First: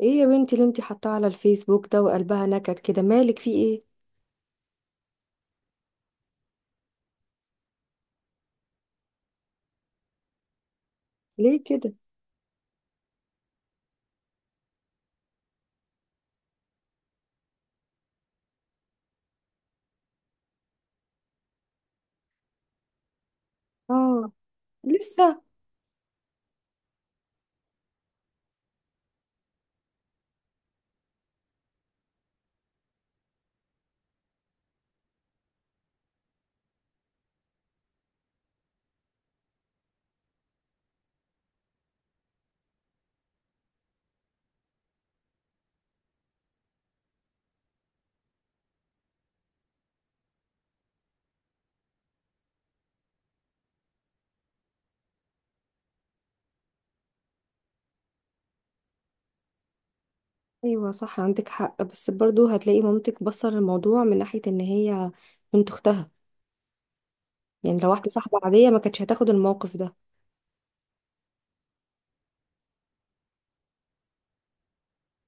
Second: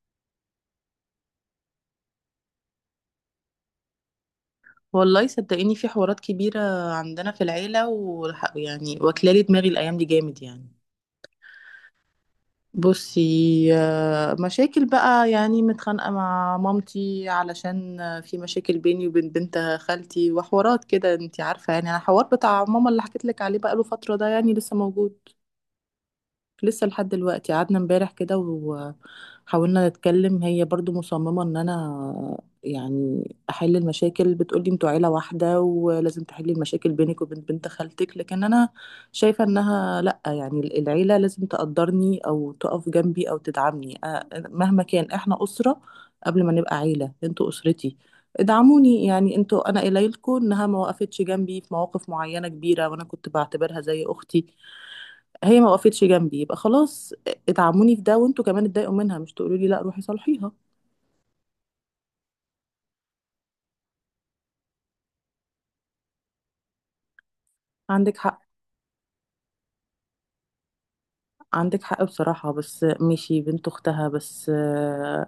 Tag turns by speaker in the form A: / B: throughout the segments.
A: ايه يا بنتي اللي انتي حاطاه على الفيسبوك ده وقلبها نكد كده؟ مالك، في ايه؟
B: والله صدقيني في حوارات كبيرة عندنا في العيلة، ويعني واكلالي دماغي الأيام دي جامد يعني.
A: ليه كده؟
B: بصي، مشاكل بقى يعني، متخانقة مع مامتي علشان في مشاكل بيني وبين بنت خالتي وحوارات كده. انتي عارفة يعني الحوار بتاع ماما اللي حكيت لك عليه بقاله فترة ده،
A: اه.
B: يعني لسه موجود،
A: لسه؟
B: لسه لحد دلوقتي. قعدنا امبارح كده وحاولنا نتكلم، هي برضو مصممة ان انا يعني احل المشاكل. بتقولي انتوا عيلة واحدة ولازم تحلي المشاكل بينك وبين بنت خالتك، لكن انا شايفة انها لا، يعني العيلة لازم تقدرني او تقف جنبي او تدعمني. مهما كان احنا اسرة، قبل ما نبقى عيلة انتوا اسرتي. ادعموني يعني، انتوا انا قليلكم انها ما وقفتش جنبي في مواقف معينة كبيرة، وانا كنت بعتبرها زي اختي. هي ما وقفتش جنبي يبقى خلاص، اتعموني في ده، وانتوا كمان اتضايقوا منها، مش تقولوا لي لا روحي صالحيها.
A: ايوه صح، عندك حق، بس برضو هتلاقي مامتك بصر الموضوع من ناحية ان هي بنت اختها، يعني لو واحدة
B: عندك
A: صاحبة
B: حق،
A: عادية ما كانتش هتاخد الموقف ده.
B: عندك حق بصراحة، بس ماشي بنت أختها، بس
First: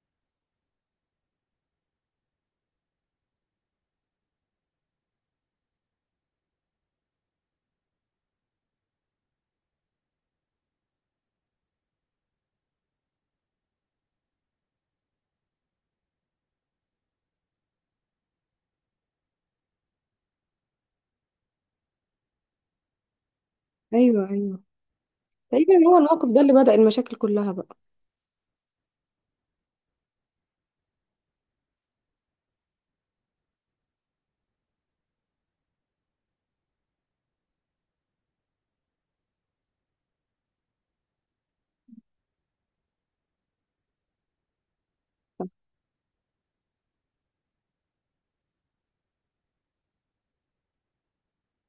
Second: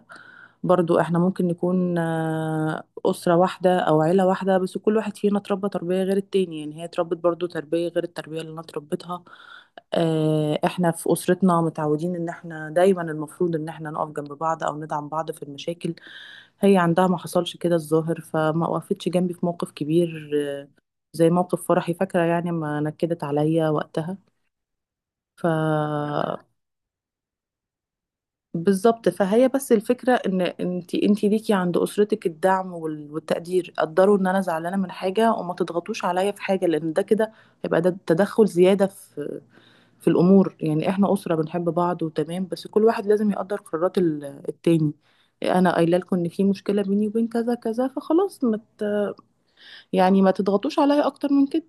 B: برضو احنا ممكن نكون أسرة واحدة أو عيلة واحدة، بس كل واحد فينا اتربى تربية غير التاني. يعني هي اتربت برضو تربية غير التربية اللي أنا اتربيتها. احنا في أسرتنا متعودين إن احنا دايما المفروض إن احنا نقف جنب بعض أو ندعم بعض في المشاكل. هي عندها ما حصلش كده الظاهر، فما وقفتش جنبي في موقف كبير زي موقف فرحي، فاكرة، يعني ما نكدت عليا وقتها.
A: ايوه ايوه.
B: ف
A: تقريبا هو الموقف ده اللي بدأ المشاكل كلها بقى.
B: بالظبط. فهي بس الفكرة ان انت، انت ليكي عند اسرتك الدعم والتقدير. قدروا ان انا زعلانة من حاجة وما تضغطوش عليا في حاجة، لان ده كده هيبقى ده تدخل زيادة في في الامور. يعني احنا اسرة بنحب بعض وتمام، بس كل واحد لازم يقدر قرارات التاني. انا قايله لكم ان في مشكلة بيني وبين كذا كذا، فخلاص ما ت- يعني ما تضغطوش عليا اكتر من كده.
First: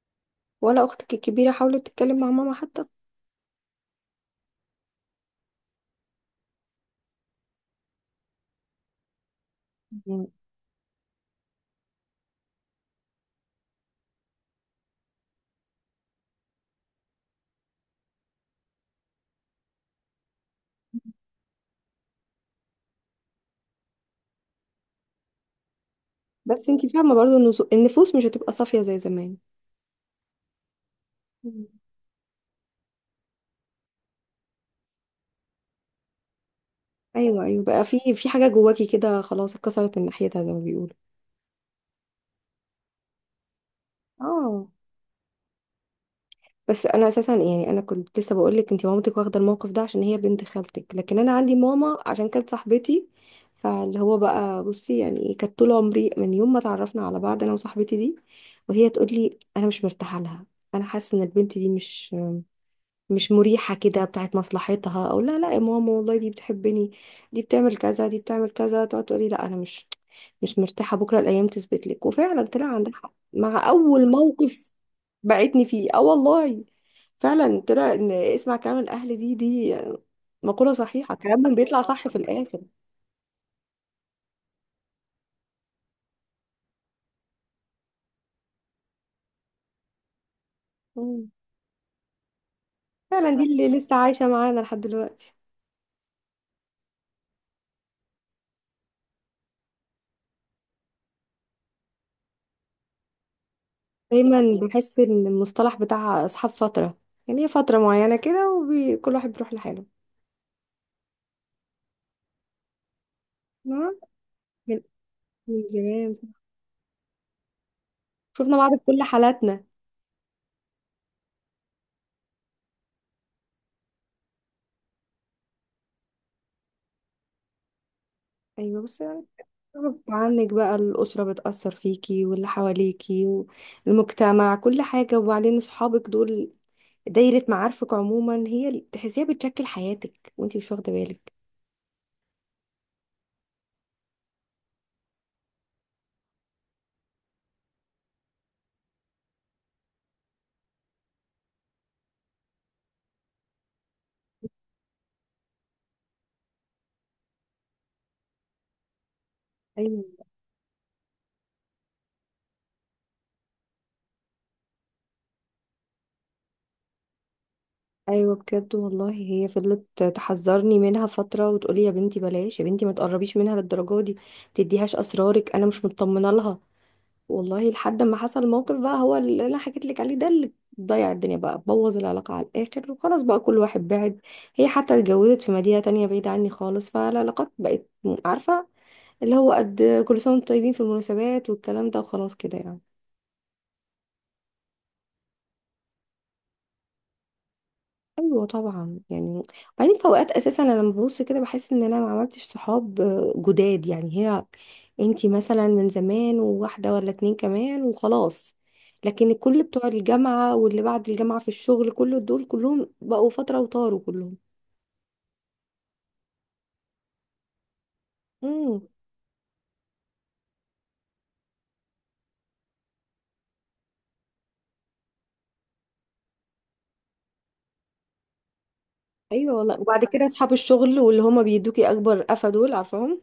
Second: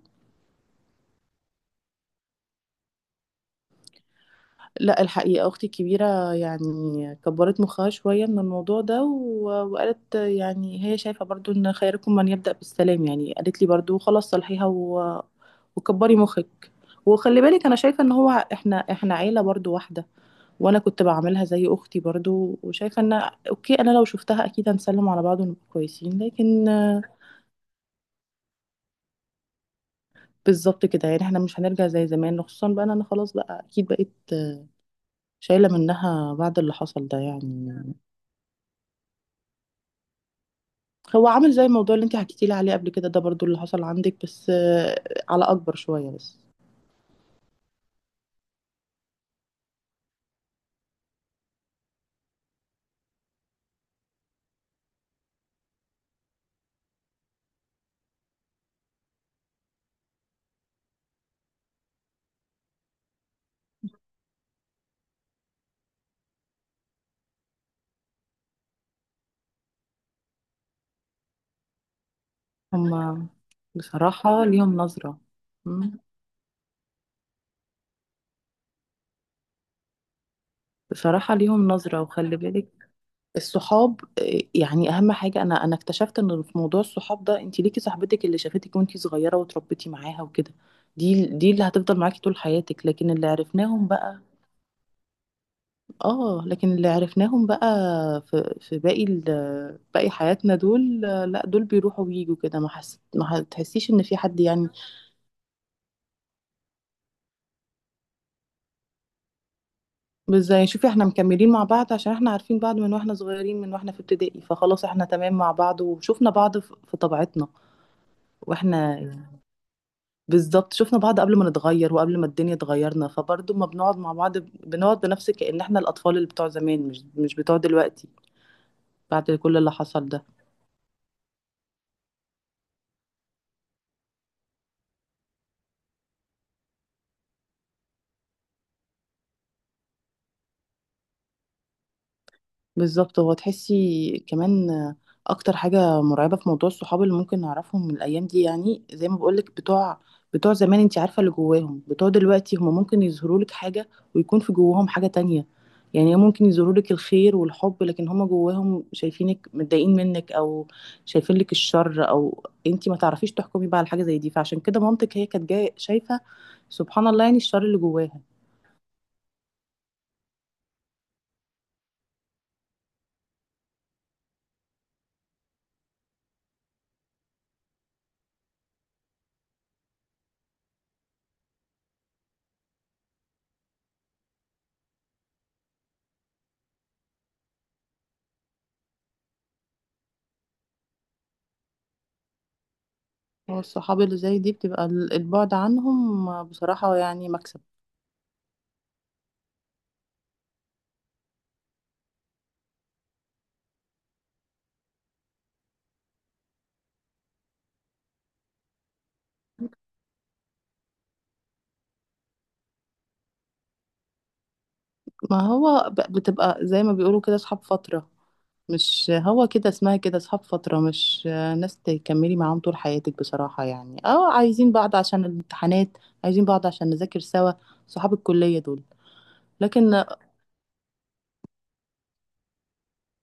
A: ولا اختك الكبيرة حاولت تتكلم مع ماما حتى؟
B: لا الحقيقة أختي الكبيرة يعني كبرت مخها شوية من الموضوع ده، وقالت
A: مم.
B: يعني هي شايفة برضو إن خيركم من يبدأ بالسلام. يعني قالت لي برضو خلاص صلحيها وكبري مخك وخلي بالك. أنا شايفة إن هو إحنا، عيلة برضو واحدة، وأنا كنت بعملها زي أختي برضو، وشايفة إن أوكي أنا لو شفتها أكيد هنسلم على بعض ونبقى كويسين، لكن
A: بس انتي فاهمة برضو ان النفوس مش هتبقى صافية زي زمان.
B: بالظبط كده. يعني إحنا مش
A: مم.
B: هنرجع زي زمان، خصوصا بقى إن أنا خلاص بقى أكيد بقيت شايلة منها بعد اللي حصل ده
A: ايوه ايوه،
B: يعني.
A: بقى في حاجة جواكي كده خلاص اتكسرت من ناحيتها زي ما بيقولوا.
B: هو عامل زي الموضوع اللي انت حكيتي لي عليه قبل كده، ده برضو اللي حصل عندك، بس
A: اه.
B: على اكبر شوية بس.
A: بس انا اساسا يعني انا كنت لسه بقول لك، انت مامتك واخده الموقف ده عشان هي بنت خالتك، لكن انا عندي ماما عشان كانت صاحبتي. فاللي هو بقى بصي، يعني ايه، كانت طول عمري من يوم ما اتعرفنا على بعض انا وصاحبتي دي وهي تقول لي انا مش مرتاحه لها، انا حاسه ان البنت دي مش مريحه كده، بتاعت مصلحتها او لا. لا يا ماما والله دي بتحبني، دي بتعمل كذا، دي بتعمل كذا. تقعد تقول لي لا انا مش مرتاحه. بكره الايام تثبت لك، وفعلا طلع عندها حق
B: هما
A: مع اول
B: بصراحة
A: موقف
B: ليهم نظرة.
A: بعتني فيه.
B: مم.
A: اه والله، فعلا طلع ان اسمع كلام الاهل، دي مقولة صحيحة،
B: بصراحة
A: كلامهم
B: ليهم
A: بيطلع
B: نظرة،
A: صح في
B: وخلي
A: الاخر.
B: بالك الصحاب يعني. اهم حاجة انا، اكتشفت ان في موضوع الصحاب ده، انت ليكي صاحبتك اللي شافتك وانت صغيرة وتربيتي معاها وكده،
A: مم.
B: دي اللي هتفضل معاكي طول حياتك. لكن اللي
A: فعلا دي اللي
B: عرفناهم
A: لسه
B: بقى،
A: عايشة معانا لحد دلوقتي.
B: اه، لكن اللي عرفناهم بقى في باقي باقي حياتنا، دول لا، دول بيروحوا ويجوا كده، ما تحسيش ان في حد
A: دايما
B: يعني.
A: بحس ان المصطلح بتاع اصحاب فترة، يعني هي فترة معينة كده وكل واحد بيروح لحاله.
B: مش زي، شوفي احنا مكملين مع بعض عشان احنا عارفين بعض من واحنا صغيرين، من واحنا
A: تمام؟
B: في ابتدائي،
A: من
B: فخلاص احنا تمام مع
A: من
B: بعض
A: زمان،
B: وشفنا بعض في طبيعتنا
A: شفنا بعض في
B: واحنا،
A: كل حالاتنا.
B: بالظبط، شفنا بعض قبل ما نتغير وقبل ما الدنيا تغيرنا. فبرضه ما بنقعد مع بعض، بنقعد بنفس كأن احنا الاطفال اللي بتوع زمان مش بتوع دلوقتي.
A: ايوه بس يعني،
B: بعد كل اللي
A: غصب
B: حصل ده،
A: عنك بقى الاسرة بتأثر فيكي واللي حواليكي والمجتمع، كل حاجة. وبعدين صحابك دول، دايرة معارفك عموما، هي اللي تحسيها بتشكل حياتك وانتي مش واخدة بالك.
B: بالظبط. هو تحسي كمان اكتر حاجه مرعبه في موضوع الصحاب اللي ممكن نعرفهم من الايام دي، يعني زي ما بقولك، بتوع زمان انت عارفه اللي جواهم، بتوع دلوقتي هم ممكن يظهروا لك حاجه ويكون في جواهم حاجه تانية. يعني ممكن يظهروا لك الخير والحب، لكن هم جواهم شايفينك متضايقين
A: ايوه
B: منك، او شايفين لك الشر، او انت ما تعرفيش تحكمي بقى على حاجه زي دي. فعشان كده مامتك هي كانت جايه شايفه، سبحان الله، يعني الشر اللي جواها.
A: ايوه بجد. والله هي فضلت تحذرني منها فترة وتقولي يا بنتي بلاش، يا بنتي ما تقربيش منها للدرجة دي، ما تديهاش اسرارك، انا مش مطمنة لها. والله لحد ما حصل موقف بقى، هو اللي انا حكيت لك عليه ده، اللي ضيع الدنيا بقى، بوظ العلاقة على الاخر، وخلاص بقى كل واحد بعد. هي حتى اتجوزت في مدينة تانية بعيدة عني خالص، فالعلاقات بقت، عارفة، اللي هو قد كل سنة وانتم طيبين في المناسبات والكلام ده، وخلاص كده يعني.
B: هو الصحاب اللي زي دي بتبقى البعد عنهم بصراحه يعني مكسب.
A: ايوه طبعا يعني. بعدين في اوقات اساسا انا لما ببص كده بحس ان انا ما عملتش صحاب جداد، يعني هي انتي مثلا من زمان، وواحده ولا اتنين كمان، وخلاص. لكن الكل، بتوع الجامعه واللي بعد الجامعه في الشغل، كل دول كلهم بقوا فتره وطاروا كلهم.
B: ما هو بتبقى زي ما بيقولوا كده اصحاب فترة،
A: امم.
B: مش هو كده اسمها، كده اصحاب فترة، مش ناس تكملي معاهم طول حياتك بصراحة. يعني اه، عايزين بعض عشان الامتحانات، عايزين بعض عشان نذاكر سوا، صحاب الكلية دول.
A: ايوه والله.
B: لكن
A: وبعد كده اصحاب الشغل واللي هما بيدوكي اكبر قفا، دول عارفاهم.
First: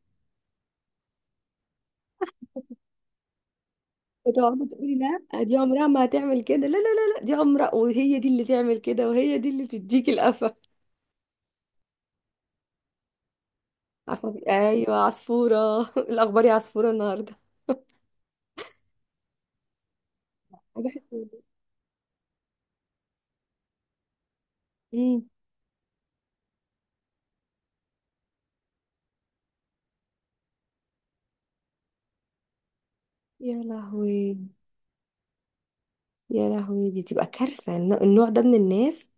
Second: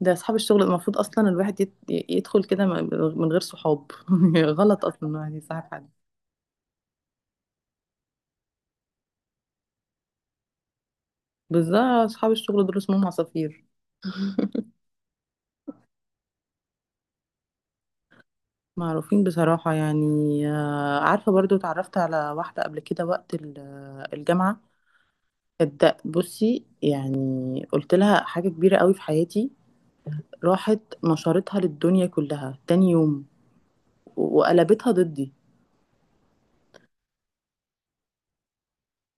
B: ده اصحاب الشغل المفروض اصلا الواحد يدخل كده من غير صحاب
A: وتقعدي
B: غلط
A: تقولي
B: اصلا يعني
A: لا دي
B: صاحب
A: عمرها
B: حد.
A: ما هتعمل كده، لا لا لا لا، دي عمرها وهي دي اللي تعمل كده، وهي دي اللي تديكي القفا.
B: بالذات اصحاب الشغل دول اسمهم عصافير.
A: ايوه عصفورة الاخبار يا عصفورة النهاردة.
B: معروفين بصراحة يعني.
A: أنا بحس.
B: عارفة برضو اتعرفت على واحدة قبل كده وقت الجامعة،
A: امم.
B: صدق. بصي يعني، قلت لها حاجة كبيرة قوي في حياتي، راحت نشرتها للدنيا كلها تاني يوم،
A: يا لهوي.
B: وقلبتها ضدي.
A: يا لهوي، دي تبقى كارثة، النوع ده من الناس.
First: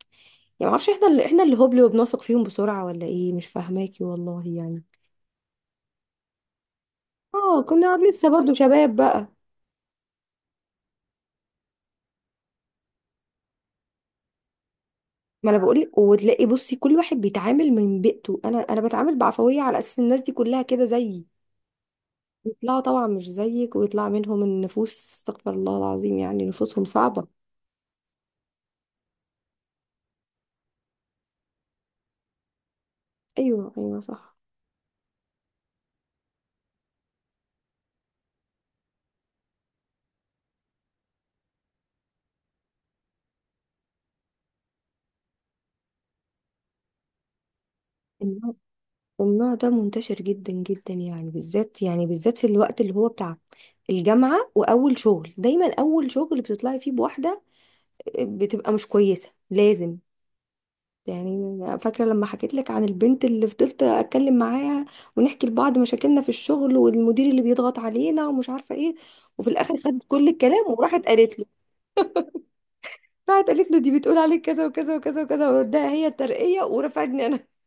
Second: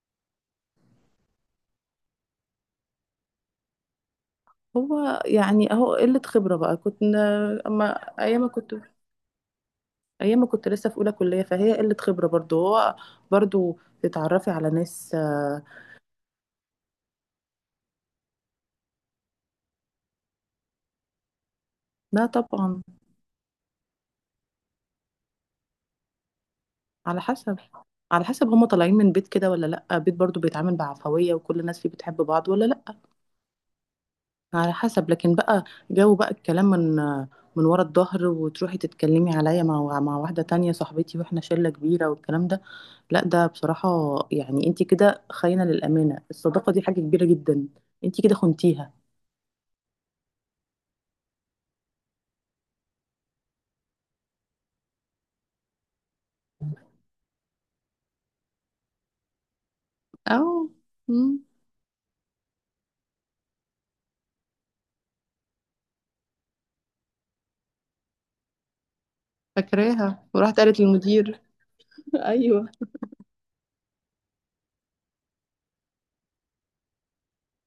A: يعني معرفش، احنا اللي هبل وبنثق فيهم بسرعة، ولا ايه؟ مش فاهماكي والله يعني.
B: هو يعني اهو قلة خبرة بقى، كنت،
A: اه،
B: اما
A: كنا لسه
B: ايام ما
A: برضو
B: كنت،
A: شباب بقى.
B: لسه في اولى كلية، فهي قلة خبرة برضو. هو برضو تتعرفي على ناس
A: ما انا بقول لك. وتلاقي بصي كل واحد بيتعامل من بيئته، انا بتعامل بعفوية على اساس الناس دي كلها كده زيي.
B: لا
A: يطلعوا
B: طبعا.
A: طبعا مش زيك، ويطلع منهم النفوس، استغفر الله العظيم، يعني نفوسهم
B: على
A: صعبة.
B: حسب، هما طالعين من بيت كده، ولا لا، بيت برضو بيتعامل بعفوية وكل الناس فيه بتحب بعض، ولا لا.
A: ايوه ايوه صح.
B: على حسب. لكن بقى جو بقى الكلام من ورا الظهر، وتروحي تتكلمي عليا مع واحدة تانية صاحبتي واحنا شلة كبيرة والكلام ده، لا ده بصراحة يعني انت كده خاينة للأمانة. الصداقة دي حاجة كبيرة جدا، انت كده خنتيها.
A: النوع ده منتشر جدا جدا يعني، بالذات يعني بالذات في الوقت اللي هو بتاع الجامعة وأول شغل. دايما أول شغل بتطلعي فيه بواحدة بتبقى مش كويسة، لازم
B: أو،
A: يعني.
B: مم،
A: أنا فاكرة لما حكيت لك عن البنت اللي فضلت أتكلم معاها ونحكي لبعض مشاكلنا في الشغل والمدير اللي بيضغط علينا ومش عارفة إيه، وفي الآخر خدت
B: فاكراها،
A: كل
B: وراحت
A: الكلام
B: قالت
A: وراحت قالت
B: للمدير.
A: له.
B: أيوه،
A: راحت قالت له دي بتقول عليك كذا وكذا وكذا وكذا، وده هي الترقية ورفعتني أنا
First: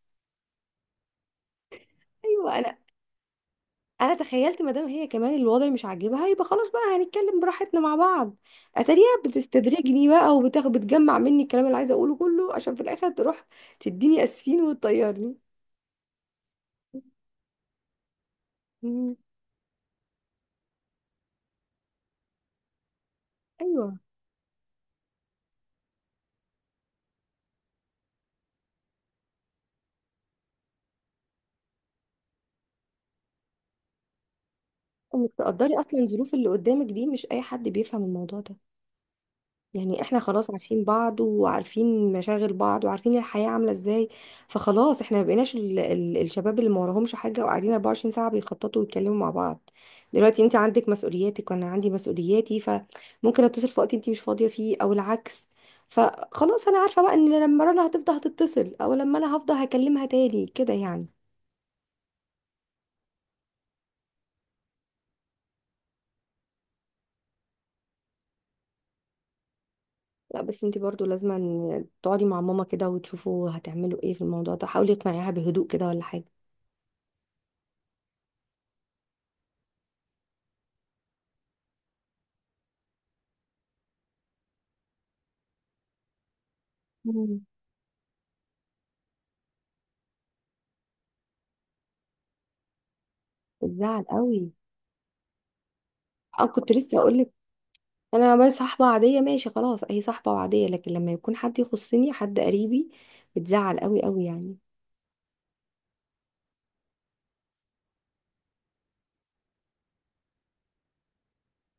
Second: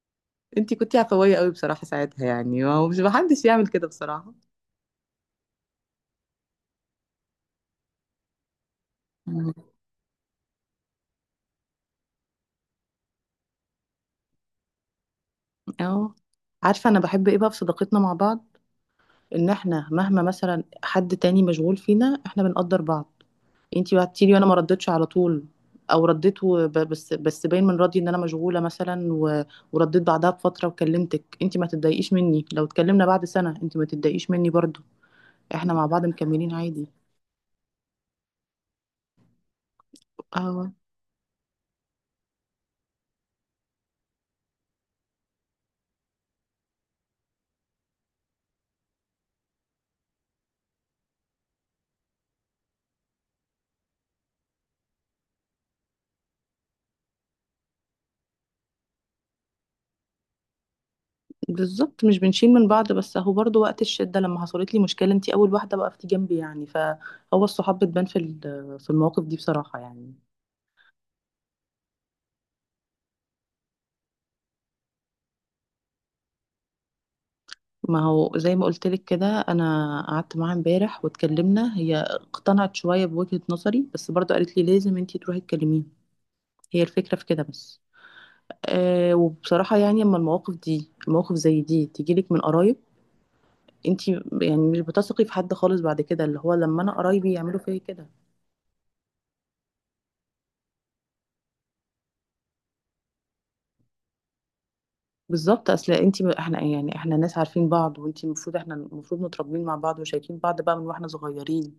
B: أنتي كنتي عفوية قوي بصراحة ساعتها
A: أيوه.
B: يعني،
A: أنا
B: ومش، محدش يعمل كده
A: انا
B: بصراحة.
A: تخيلت مادام هي كمان الوضع مش عاجبها يبقى خلاص بقى هنتكلم براحتنا مع بعض. اتاريها
B: مم.
A: بتستدرجني بقى، وبتاخد بتجمع مني الكلام اللي عايزه اقوله كله عشان في الاخر تروح تديني اسفين وتطيرني.
B: اه، عارفة انا بحب ايه بقى في صداقتنا مع بعض؟
A: مم.
B: ان احنا مهما مثلا حد تاني مشغول فينا، احنا بنقدر بعض.
A: ايوه.
B: انتي بعتيلي وانا ما ردتش على طول، او رديت بس باين من ردي ان انا مشغوله مثلا، ورديت بعدها بفتره وكلمتك. انتي ما تتضايقيش مني لو اتكلمنا بعد سنه، انتي ما تتضايقيش مني برضو.
A: انك
B: احنا
A: تقدري
B: مع
A: اصلا
B: بعض
A: الظروف اللي
B: مكملين عادي.
A: قدامك دي، مش اي حد بيفهم الموضوع ده. يعني احنا خلاص
B: اه،
A: عارفين بعض وعارفين مشاغل بعض وعارفين الحياة عاملة ازاي، فخلاص احنا ما بقيناش ال الشباب اللي ما وراهمش حاجة وقاعدين 24 ساعة بيخططوا ويتكلموا مع بعض. دلوقتي انت عندك مسؤولياتك وانا عندي مسؤولياتي، فممكن اتصل في وقت انت مش فاضية فيه او العكس. فخلاص انا عارفة بقى ان لما رنا هتفضل هتتصل، او لما انا هفضل هكلمها تاني كده يعني.
B: بالظبط. مش بنشيل من بعض، بس اهو برضو وقت الشده لما حصلت لي مشكله انتي اول واحده وقفتي جنبي. يعني فهو الصحاب بتبان في في المواقف دي بصراحه يعني.
A: لا بس انت برضو لازم أن تقعدي مع ماما كده وتشوفوا هتعملوا ايه في الموضوع ده، حاولي اقنعيها بهدوء كده ولا حاجة.
B: ما هو زي ما قلت لك كده، انا قعدت معاها امبارح واتكلمنا، هي اقتنعت شويه بوجهه نظري، بس برضه قالت لي لازم انتي تروحي تكلميها، هي الفكره في كده
A: مم.
B: بس. أه، وبصراحه يعني اما المواقف دي، مواقف زي دي تجيلك من قرايب،
A: بتزعل
B: انتي
A: قوي.
B: يعني مش بتثقي في حد خالص بعد كده، اللي
A: اه
B: هو
A: كنت
B: لما انا
A: لسه اقول لك،
B: قرايبي يعملوا فيا كده.
A: انا بس صاحبه عاديه ماشي خلاص، هي صاحبه وعاديه، لكن لما يكون حد يخصني، حد قريبي، بتزعل قوي قوي يعني.
B: بالظبط. اصل انتي احنا يعني احنا ناس عارفين بعض، وانتي المفروض، احنا المفروض متربيين مع بعض وشايفين بعض بقى من واحنا صغيرين،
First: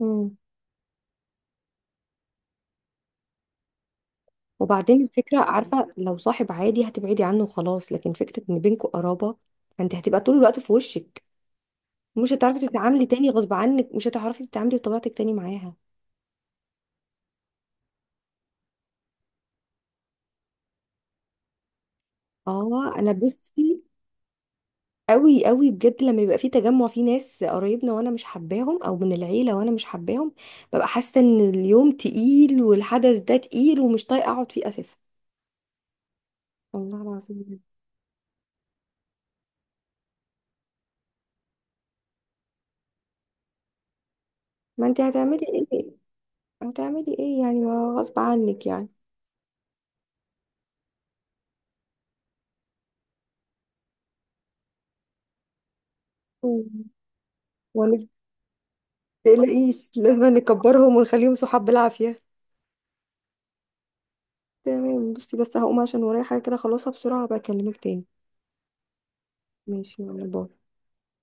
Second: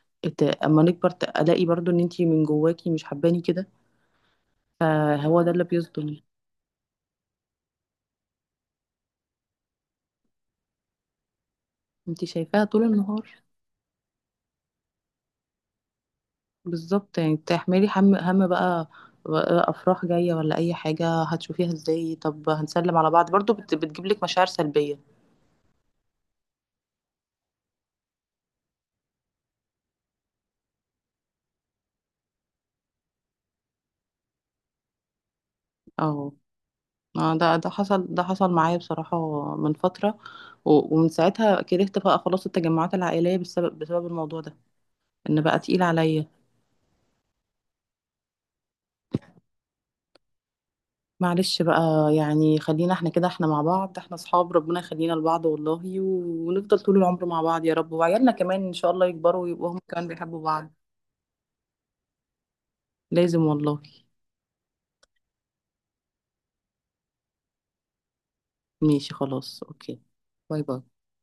A: امم.
B: اما نكبر الاقي برضو ان انتي من جواكي مش حباني كده،
A: وبعدين الفكره،
B: فهو ده اللي
A: عارفه، لو
B: بيصدم.
A: صاحب عادي هتبعدي عنه خلاص، لكن فكره ان بينكوا قرابه، فانت هتبقى طول الوقت في وشك،
B: انت
A: مش
B: شايفاها
A: هتعرفي
B: طول
A: تتعاملي
B: النهار،
A: تاني غصب عنك، مش هتعرفي تتعاملي بطبيعتك تاني معاها.
B: بالظبط. يعني تحملي هم، بقى، بقى افراح جايه ولا اي حاجه، هتشوفيها ازاي؟ طب
A: اه
B: هنسلم على
A: انا
B: بعض برضو،
A: بصي،
B: بتجيب لك مشاعر سلبيه.
A: قوي قوي بجد، لما يبقى في تجمع في ناس قرايبنا وانا مش حباهم، او من العيله وانا مش حباهم، ببقى حاسه ان اليوم تقيل والحدث ده تقيل ومش طايقه اقعد فيه اساسا،
B: اه،
A: والله العظيم
B: ده،
A: بجد.
B: حصل، ده حصل معايا بصراحه من فتره، ومن ساعتها كرهت بقى خلاص التجمعات العائليه بسبب الموضوع ده،
A: ما انت
B: ان
A: هتعملي
B: بقى تقيل
A: ايه؟
B: عليا.
A: هتعملي ايه يعني؟ ما غصب عنك يعني.
B: معلش بقى. يعني خلينا احنا كده، احنا مع بعض، احنا اصحاب، ربنا يخلينا لبعض والله ونفضل
A: مم.
B: طول العمر مع بعض يا رب،
A: وانا
B: وعيالنا كمان ان شاء الله يكبروا ويبقوا هم
A: تقلقيش،
B: كمان
A: لازم
B: بيحبوا بعض.
A: نكبرهم ونخليهم صحاب بالعافيه.
B: لازم والله.
A: تمام. بصي بس هقوم عشان ورايا حاجه كده خلصها بسرعه، بكلمك تاني.
B: ماشي خلاص، اوكي.
A: ماشي يلا باي.
B: باي باي.